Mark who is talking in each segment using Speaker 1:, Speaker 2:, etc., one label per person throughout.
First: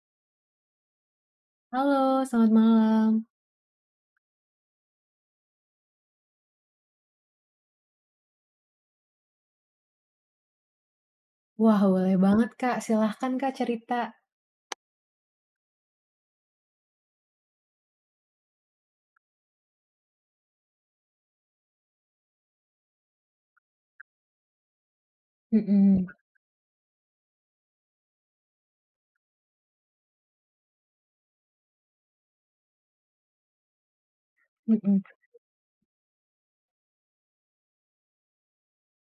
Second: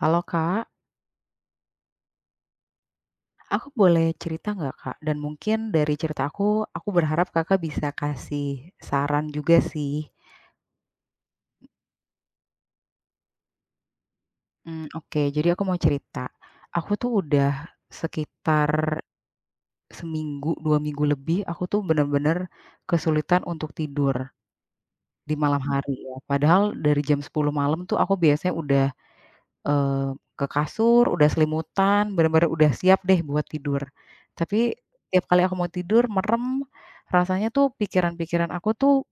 Speaker 1: Halo Kak,
Speaker 2: Halo, selamat malam.
Speaker 1: aku boleh cerita nggak Kak? Dan mungkin dari cerita aku berharap Kakak bisa kasih saran juga sih.
Speaker 2: Wah, boleh banget, Kak. Silahkan, Kak, cerita.
Speaker 1: Oke, jadi aku mau cerita. Aku tuh udah sekitar seminggu, 2 minggu lebih, aku tuh bener-bener kesulitan untuk tidur di malam Mhm. hari
Speaker 2: Mhm,
Speaker 1: ya. Padahal dari jam sepuluh malam tuh aku biasanya udah Eee, ke kasur, udah selimutan, bener-bener udah siap deh buat tidur. Tapi
Speaker 2: mhm.
Speaker 1: tiap kali aku mau tidur merem, rasanya tuh pikiran-pikiran aku tuh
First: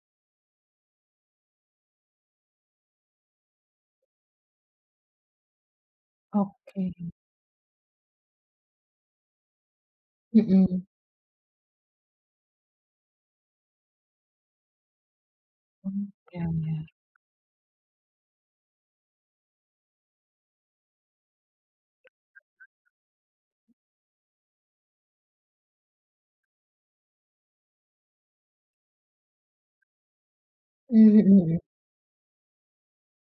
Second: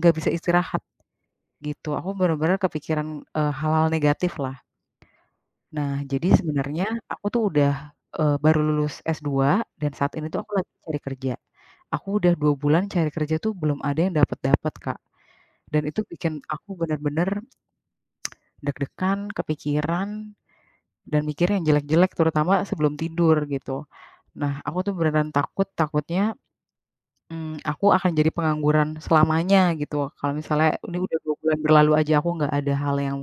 Speaker 1: nggak bisa istirahat gitu. Aku bener-bener kepikiran, hal-hal negatif lah. Nah, jadi sebenarnya
Speaker 2: Oke,
Speaker 1: aku tuh udah, baru lulus s dua dan saat ini tuh aku lagi
Speaker 2: mhm.
Speaker 1: cari kerja. Aku udah 2 bulan cari kerja tuh belum ada yang dapat dapat Kak, dan
Speaker 2: Oh,
Speaker 1: itu bikin
Speaker 2: ya
Speaker 1: aku
Speaker 2: ya.
Speaker 1: bener-bener deg-degan, kepikiran. Dan mikir yang jelek-jelek terutama sebelum tidur gitu. Nah, aku tuh beneran takut, takutnya, aku akan jadi pengangguran selamanya gitu. Kalau misalnya ini
Speaker 2: Mmm,
Speaker 1: udah
Speaker 2: mhm
Speaker 1: 2 bulan
Speaker 2: mhm.
Speaker 1: berlalu aja aku nggak ada hal yang,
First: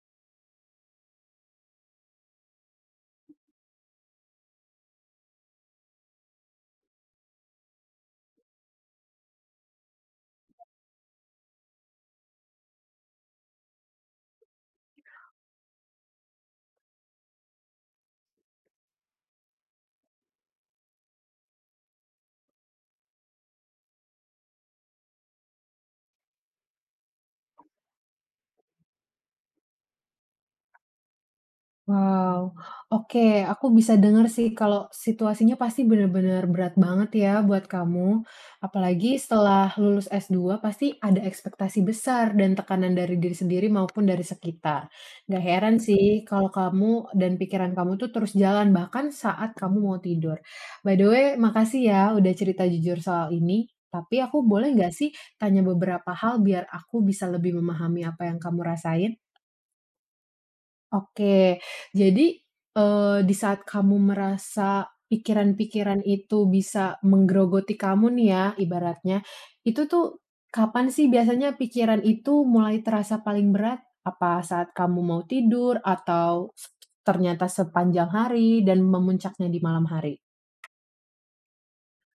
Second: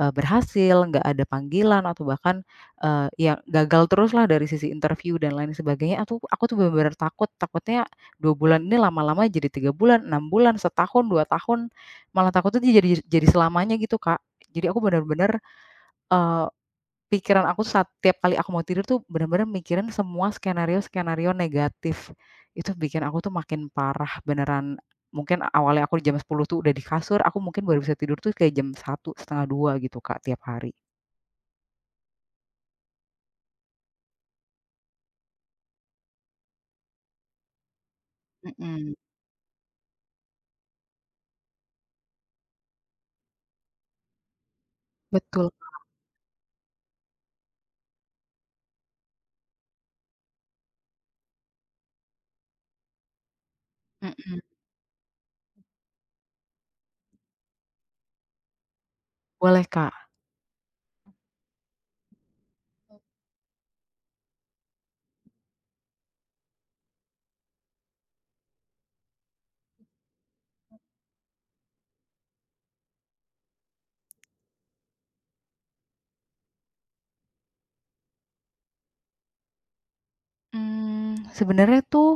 Speaker 1: berhasil, nggak ada panggilan atau bahkan, ya gagal terus lah dari sisi interview dan lain sebagainya. Aku tuh bener-bener takut, takutnya 2 bulan ini lama-lama jadi 3 bulan, 6 bulan, setahun, 2 tahun, malah takutnya jadi selamanya gitu, Kak. Jadi aku bener-bener, eee, pikiran aku setiap kali aku mau tidur tuh bener-bener mikirin semua skenario-skenario negatif. Itu bikin aku tuh makin parah beneran. Mungkin awalnya aku jam sepuluh tuh udah di kasur, aku mungkin baru bisa tidur tuh kayak jam satu setengah dua gitu, Kak, tiap hari.
Speaker 2: Wow, oke, aku bisa dengar sih kalau situasinya pasti benar-benar berat banget ya buat kamu.
Speaker 1: Mhm,
Speaker 2: Apalagi setelah lulus s dua, pasti ada ekspektasi besar dan tekanan dari diri sendiri maupun dari sekitar. Gak
Speaker 1: betul,
Speaker 2: heran sih kalau kamu dan pikiran kamu tuh terus jalan bahkan saat kamu mau tidur. By the way, makasih ya udah cerita jujur soal ini. Tapi
Speaker 1: mhm.
Speaker 2: aku boleh nggak sih tanya beberapa hal biar aku bisa lebih memahami apa yang kamu rasain?
Speaker 1: Boleh, Kak.
Speaker 2: Oke. Jadi, di saat kamu merasa pikiran-pikiran itu bisa menggerogoti kamu nih ya, ibaratnya, itu tuh kapan sih biasanya pikiran itu mulai terasa paling berat? Apa saat kamu mau tidur atau ternyata sepanjang hari dan memuncaknya di malam hari?
Speaker 1: Sebenarnya tuh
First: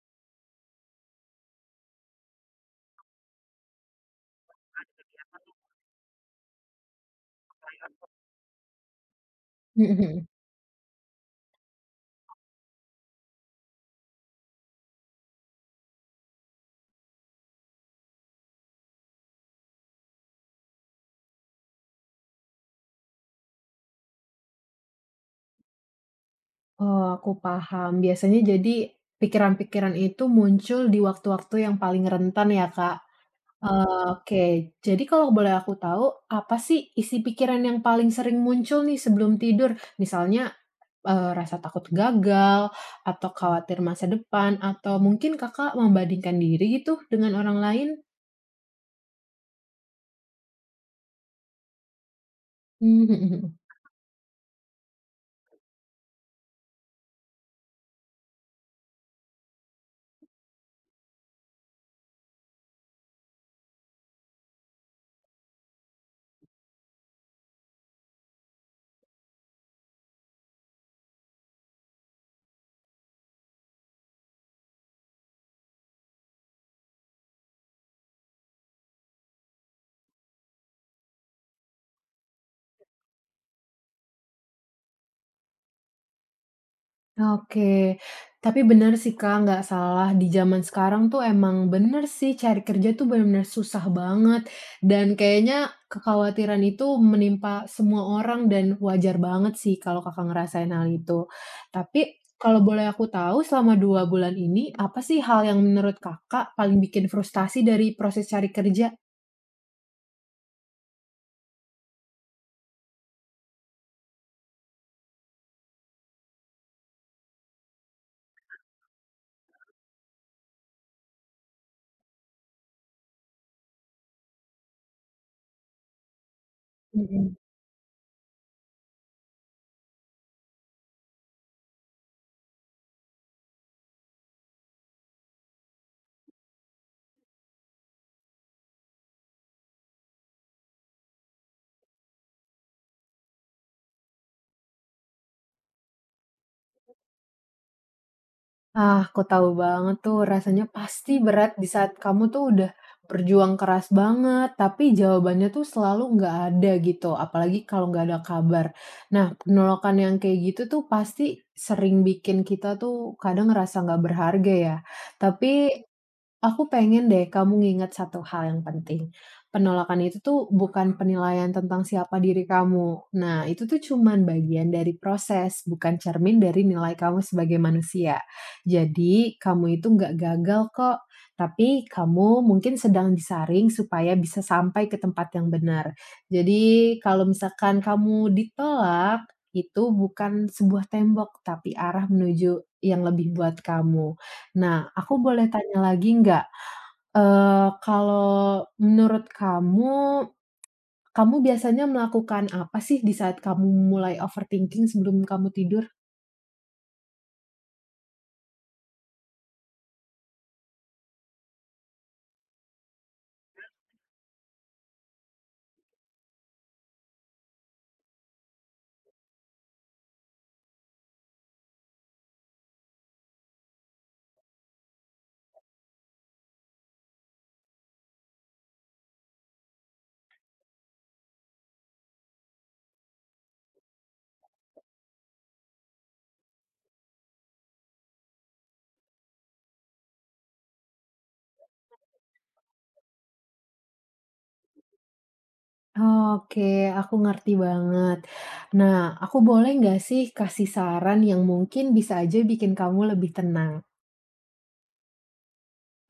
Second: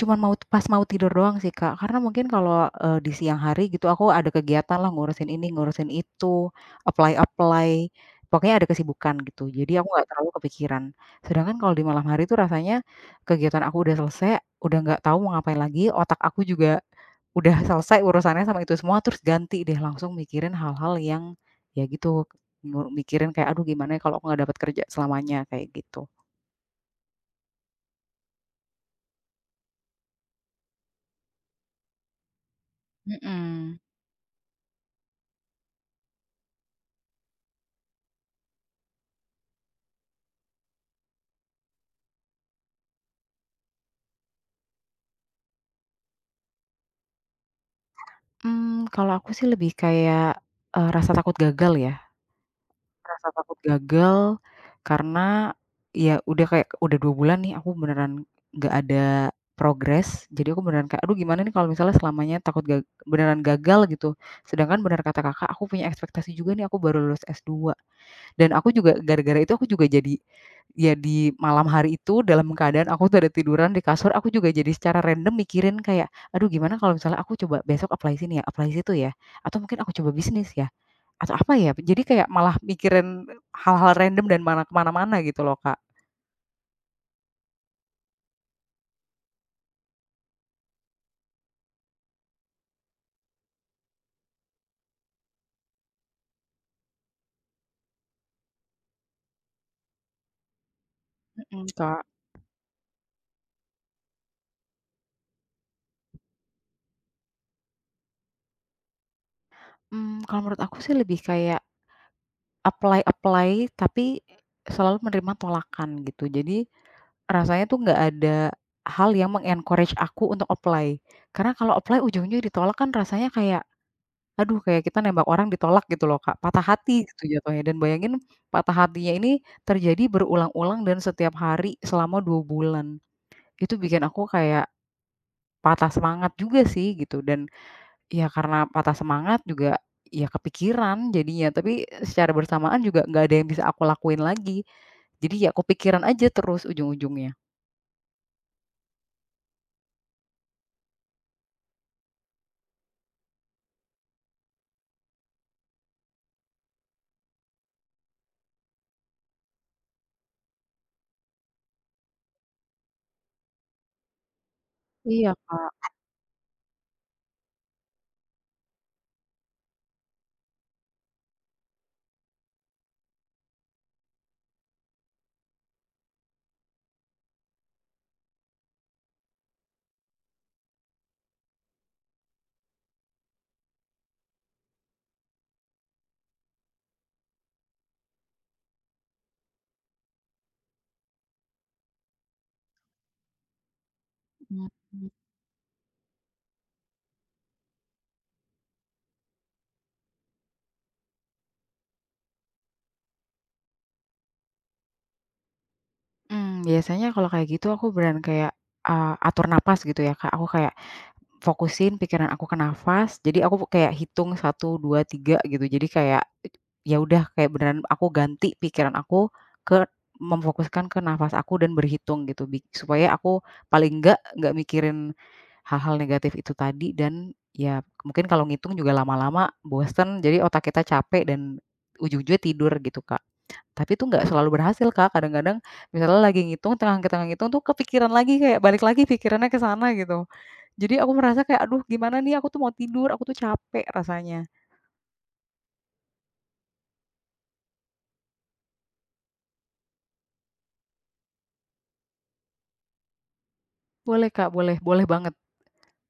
Speaker 1: cuman mau pas mau tidur doang sih, Kak. Karena mungkin kalau, di siang hari gitu aku ada kegiatan lah ngurusin ini, ngurusin itu, apply-apply, pokoknya ada kesibukan gitu. Jadi aku
Speaker 2: Mhm
Speaker 1: nggak
Speaker 2: mhm.
Speaker 1: terlalu kepikiran. Sedangkan kalau di malam hari itu rasanya kegiatan aku udah selesai, udah nggak tahu mau ngapain lagi, otak aku juga udah selesai urusannya sama itu semua, terus ganti deh langsung mikirin hal-hal yang ya gitu, mikirin kayak, "Aduh gimana ya kalau aku nggak dapat kerja selamanya?" Kayak gitu.
Speaker 2: Oh, aku paham. Biasanya jadi pikiran-pikiran itu muncul di waktu-waktu yang paling rentan ya, Kak?
Speaker 1: Mhm.
Speaker 2: Oke, jadi kalau boleh aku tahu, apa sih isi pikiran yang paling sering muncul nih sebelum tidur? Misalnya, rasa takut gagal, atau khawatir masa depan, atau mungkin Kakak membandingkan diri gitu dengan orang lain?
Speaker 1: Kalau aku sih lebih kayak, rasa takut gagal ya, rasa takut gagal karena ya udah kayak udah 2 bulan nih aku beneran nggak ada progres, jadi aku beneran kayak, "Aduh gimana nih kalau misalnya selamanya takut beneran gagal," gitu. Sedangkan bener kata Kakak, aku punya ekspektasi juga nih aku baru lulus S2. Dan aku juga gara-gara itu aku juga jadi ya di malam hari itu dalam keadaan aku tuh ada tiduran di kasur, aku juga jadi secara random mikirin kayak, "Aduh gimana kalau misalnya aku coba besok apply sini ya, apply situ ya, atau mungkin aku coba bisnis ya, atau apa ya?" Jadi kayak malah mikirin hal-hal random dan mana kemana mana gitu loh, Kak.
Speaker 2: Oke, tapi bener sih Kak, nggak salah di zaman sekarang tuh emang bener sih cari kerja tuh bener-bener susah banget dan kayaknya kekhawatiran itu menimpa semua orang dan wajar banget sih kalau Kakak ngerasain hal itu.
Speaker 1: Mhm, Kak.
Speaker 2: Tapi kalau boleh aku tahu selama 2 bulan ini apa sih hal yang menurut Kakak paling bikin frustasi dari proses cari kerja?
Speaker 1: Kalau menurut aku sih lebih kayak apply-apply tapi selalu menerima tolakan gitu. Jadi rasanya tuh nggak ada hal yang mengencourage aku untuk apply. Karena kalau apply ujung-ujungnya ditolak kan rasanya kayak, aduh kayak kita nembak orang ditolak gitu loh Kak, patah hati gitu
Speaker 2: Mhm.
Speaker 1: jatuhnya dan bayangin patah hatinya ini terjadi berulang-ulang dan setiap hari selama 2 bulan. Itu bikin aku kayak patah semangat juga sih gitu dan ya karena patah semangat juga ya kepikiran jadinya, tapi secara bersamaan juga nggak ada yang bisa aku lakuin lagi. Jadi ya kepikiran aja terus ujung-ujungnya.
Speaker 2: Ah, aku tahu banget tuh rasanya pasti berat di saat kamu tuh udah berjuang keras banget, tapi jawabannya tuh selalu nggak ada gitu, apalagi kalau nggak ada kabar. Nah, penolakan yang kayak gitu tuh pasti sering bikin kita tuh kadang ngerasa nggak berharga ya.
Speaker 1: Iya
Speaker 2: Tapi
Speaker 1: Kak,
Speaker 2: aku pengen deh kamu nginget satu hal yang penting. Penolakan itu tuh bukan penilaian tentang siapa diri kamu. Nah, itu tuh cuman bagian dari proses, bukan cermin dari nilai kamu sebagai manusia. Jadi, kamu itu nggak gagal kok. Tapi kamu mungkin sedang disaring supaya bisa sampai ke tempat yang benar. Jadi, kalau misalkan kamu ditolak, itu bukan sebuah tembok, tapi arah menuju yang lebih buat kamu.
Speaker 1: mhm.
Speaker 2: Nah, aku boleh tanya lagi nggak? Kalau menurut kamu, kamu biasanya melakukan apa sih di saat kamu mulai overthinking sebelum kamu tidur?
Speaker 1: Biasanya kalau kayak gitu aku beneran kayak, atur napas gitu ya, Kak. Aku kayak fokusin pikiran aku ke nafas, jadi aku kayak hitung satu 2 3 gitu. Jadi kayak, ya udah kayak beneran aku ganti pikiran aku ke memfokuskan ke nafas aku dan berhitung gitu supaya aku paling enggak mikirin hal-hal negatif itu tadi dan ya mungkin kalau ngitung juga lama-lama bosen, jadi otak kita capek dan ujung-ujungnya tidur gitu, Kak. Tapi itu nggak selalu berhasil, Kak. Kadang-kadang misalnya lagi ngitung, tengah tengah ngitung tuh kepikiran lagi, kayak balik lagi pikirannya ke sana gitu. Jadi aku merasa kayak, "Aduh gimana nih, aku tuh mau tidur, aku tuh capek rasanya."
Speaker 2: Oke, aku ngerti banget. Nah, aku boleh nggak sih kasih saran yang mungkin bisa aja bikin kamu lebih tenang?
Speaker 1: Boleh, Kak, boleh boleh banget.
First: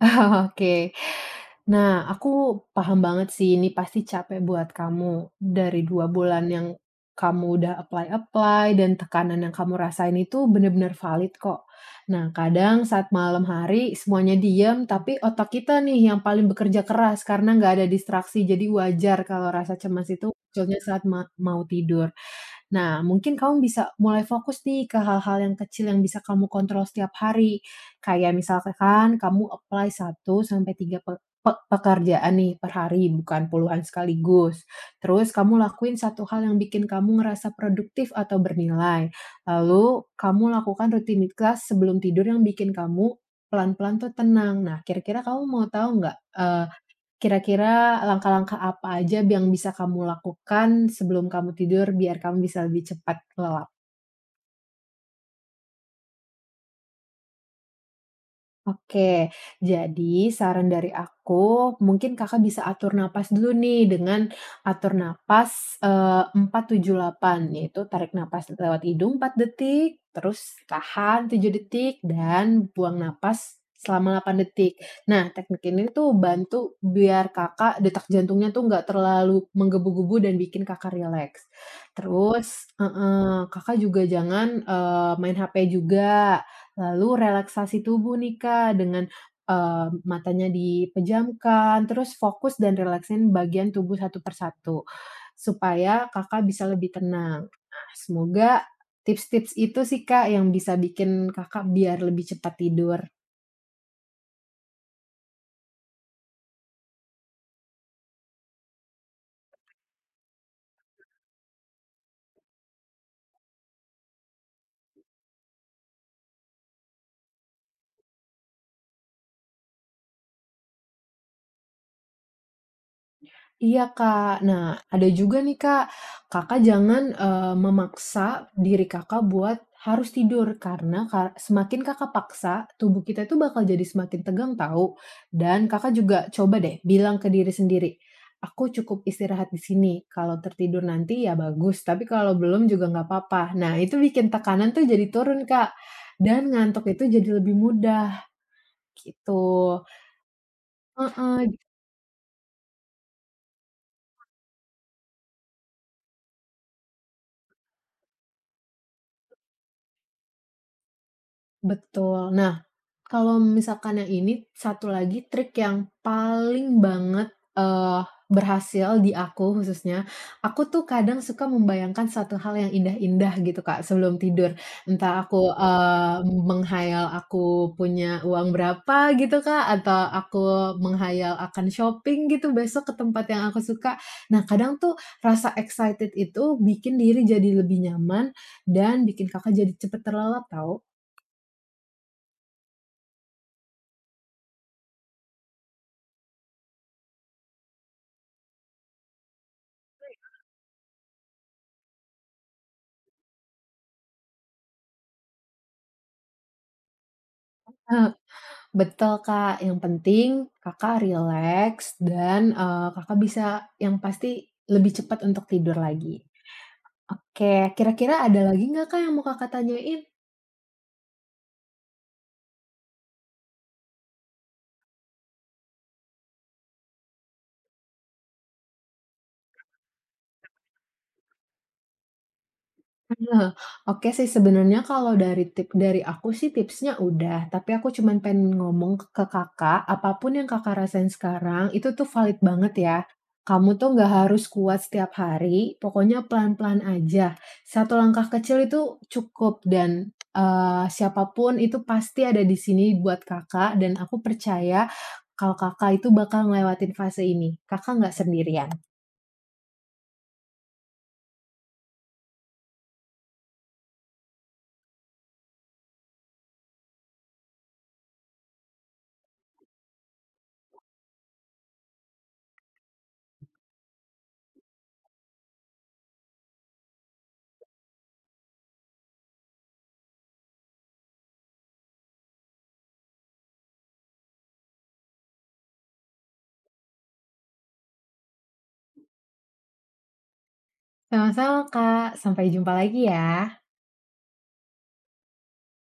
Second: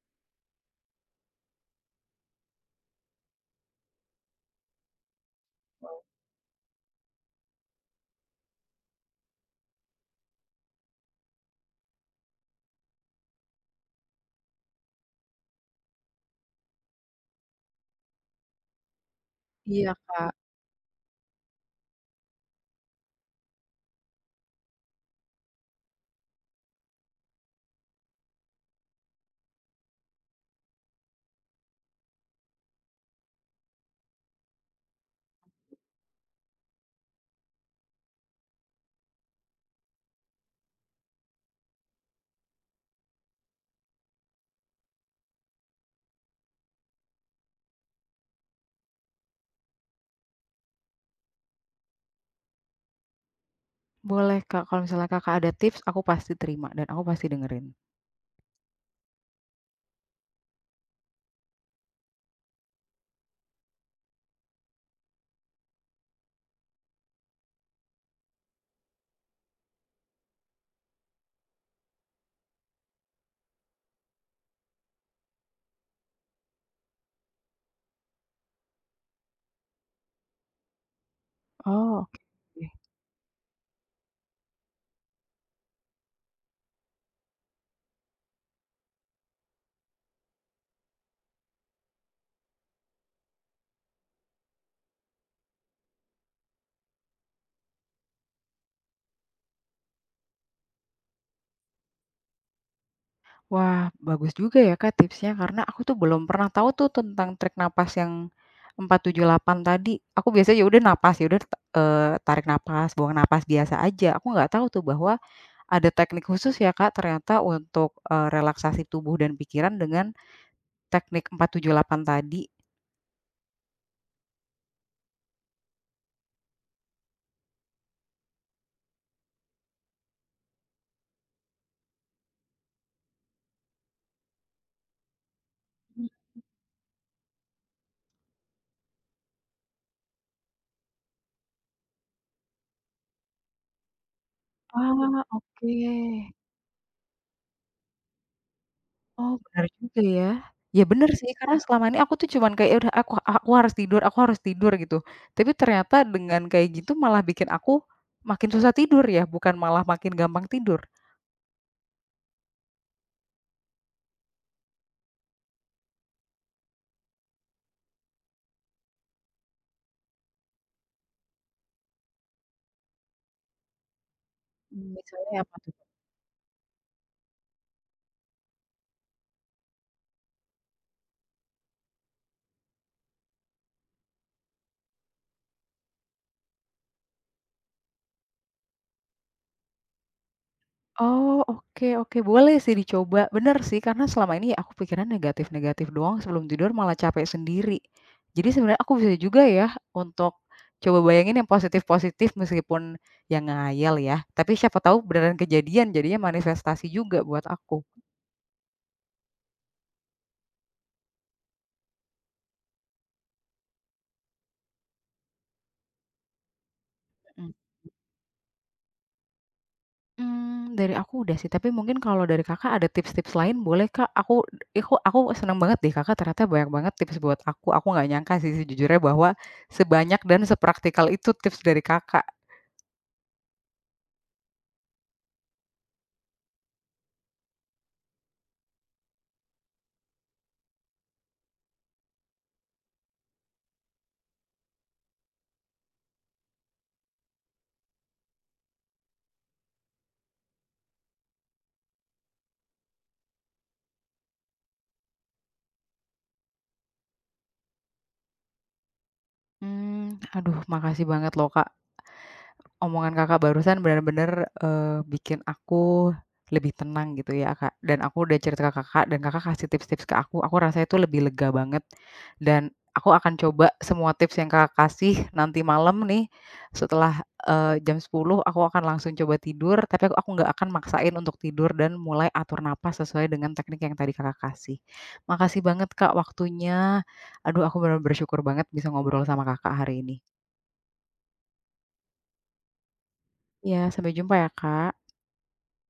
Speaker 2: Oke. Nah, aku paham banget sih ini pasti capek buat kamu. Dari 2 bulan yang kamu udah apply-apply dan tekanan yang kamu rasain itu bener-bener valid kok. Nah, kadang saat malam hari semuanya diam, tapi otak kita nih yang paling bekerja keras karena nggak ada distraksi. Jadi wajar kalau rasa
Speaker 1: Iya,
Speaker 2: cemas
Speaker 1: Kak.
Speaker 2: itu munculnya saat mau tidur. Nah, mungkin kamu bisa mulai fokus nih ke hal-hal yang kecil yang bisa kamu kontrol setiap hari. Kayak misalkan kamu apply satu sampai 3 pekerjaan nih per hari, bukan puluhan sekaligus. Terus kamu lakuin satu hal yang bikin kamu ngerasa produktif atau bernilai. Lalu kamu lakukan rutinitas sebelum tidur yang bikin kamu pelan-pelan tuh tenang. Nah, kira-kira kamu mau tahu nggak. Kira-kira langkah-langkah apa aja yang bisa kamu lakukan sebelum kamu tidur biar kamu bisa lebih cepat lelah?
Speaker 1: Boleh, Kak. Kalau misalnya Kakak ada tips, aku pasti terima dan aku pasti dengerin.
Speaker 2: Oke, jadi saran dari aku, mungkin Kakak bisa atur napas dulu nih dengan atur napas, 4, 7, 8 yaitu tarik napas lewat hidung 4 detik, terus tahan 7 detik, dan buang napas selama 8 detik. Nah, teknik ini tuh bantu biar Kakak detak jantungnya tuh nggak terlalu menggebu-gebu dan bikin Kakak rileks.
Speaker 1: Oh, oke.
Speaker 2: Terus heeh, Kakak juga jangan, main HP juga. Lalu relaksasi tubuh nih, Kak, dengan, matanya dipejamkan, terus fokus dan relaksin bagian tubuh satu persatu supaya Kakak bisa lebih tenang. Nah, semoga tips-tips itu sih, Kak, yang bisa bikin Kakak biar lebih cepat tidur.
Speaker 1: Wah, bagus juga ya Kak tipsnya, karena aku tuh belum pernah tahu tuh tentang trik napas yang 4 7 8 tadi. Aku biasanya ya udah napas, ya udah, tarik napas, buang napas biasa aja. Aku nggak tahu tuh bahwa ada teknik khusus ya Kak ternyata untuk, relaksasi tubuh dan pikiran dengan teknik empat tujuh delapan tadi.
Speaker 2: Iya, Kak. Nah, ada juga nih, Kak, Kakak jangan, memaksa diri Kakak buat harus tidur karena semakin Kakak paksa, tubuh kita itu bakal jadi semakin tegang tahu. Dan Kakak juga coba deh bilang ke diri sendiri, "Aku cukup istirahat di sini, kalau tertidur nanti ya bagus, tapi kalau belum juga nggak apa-apa." Nah, itu bikin tekanan tuh jadi
Speaker 1: Ah,
Speaker 2: turun, Kak,
Speaker 1: oke.
Speaker 2: dan ngantuk itu jadi lebih mudah,
Speaker 1: Oh, benar
Speaker 2: gitu.
Speaker 1: juga ya. Ya bener sih,
Speaker 2: Heeh,
Speaker 1: karena selama ini aku tuh cuman kayak, "Ya udah aku harus tidur aku harus tidur," gitu. Tapi ternyata dengan kayak gitu malah bikin aku makin susah tidur ya, bukan malah makin gampang tidur?
Speaker 2: betul. Nah, kalau misalkan yang ini, satu lagi trik yang paling banget, eee, berhasil di aku khususnya, aku tuh kadang suka membayangkan suatu hal yang indah-indah gitu, Kak, sebelum tidur. Entah
Speaker 1: Misalnya
Speaker 2: aku,
Speaker 1: apa tuh?
Speaker 2: menghayal aku punya uang berapa gitu, Kak, atau aku menghayal akan shopping gitu besok ke tempat yang aku suka. Nah, kadang tuh rasa excited itu bikin diri jadi lebih nyaman dan bikin Kakak jadi cepet terlelap tahu.
Speaker 1: Oh, oke oke, boleh sih dicoba. Bener sih, karena selama ini aku pikiran negatif-negatif doang, sebelum tidur malah capek sendiri. Jadi sebenarnya aku bisa juga ya untuk coba bayangin yang positif-positif meskipun yang ngayal ya, tapi siapa tahu beneran kejadian, jadinya manifestasi juga buat aku.
Speaker 2: Betul, Kak. Yang penting Kakak rileks dan, Kakak bisa yang pasti lebih cepat untuk tidur lagi.
Speaker 1: Mhm.
Speaker 2: Oke, kira-kira ada lagi nggak, Kak, yang mau Kakak tanyain?
Speaker 1: Dari aku udah sih, tapi mungkin kalau dari Kakak ada tips-tips lain boleh, Kak. Aku seneng banget deh Kakak ternyata banyak banget tips buat aku. Aku nggak nyangka sih sejujurnya bahwa sebanyak dan sepraktikal itu tips dari Kakak.
Speaker 2: Nah, oke sih sebenarnya kalau dari tip dari aku sih tipsnya udah, tapi aku cuman pengen ngomong ke Kakak, apapun yang Kakak rasain sekarang itu tuh valid banget ya. Kamu tuh nggak harus kuat setiap hari, pokoknya pelan-pelan aja. Satu langkah kecil itu cukup dan, siapa itu pasti ada di sini buat Kakak dan aku percaya kalau Kakak itu bakal ngelewatin fase ini, Kakak nggak sendirian.
Speaker 1: Aduh makasih banget loh Kak, omongan Kakak barusan bener-bener, bikin aku lebih tenang gitu ya Kak, dan aku udah cerita ke Kakak dan Kakak kasih tips-tips ke aku rasanya itu lebih lega banget dan aku akan coba semua tips yang Kakak kasih nanti malam nih setelah, jam sepuluh, aku akan langsung coba tidur tapi aku nggak akan maksain untuk tidur dan mulai atur napas sesuai dengan teknik yang tadi Kakak kasih. Makasih banget Kak waktunya, aduh aku bener-bener bersyukur banget bisa ngobrol sama Kakak hari ini.
Speaker 2: Sama-sama Kak, sampai jumpa lagi ya.
Speaker 1: Iya, sampai jumpa ya, Kak.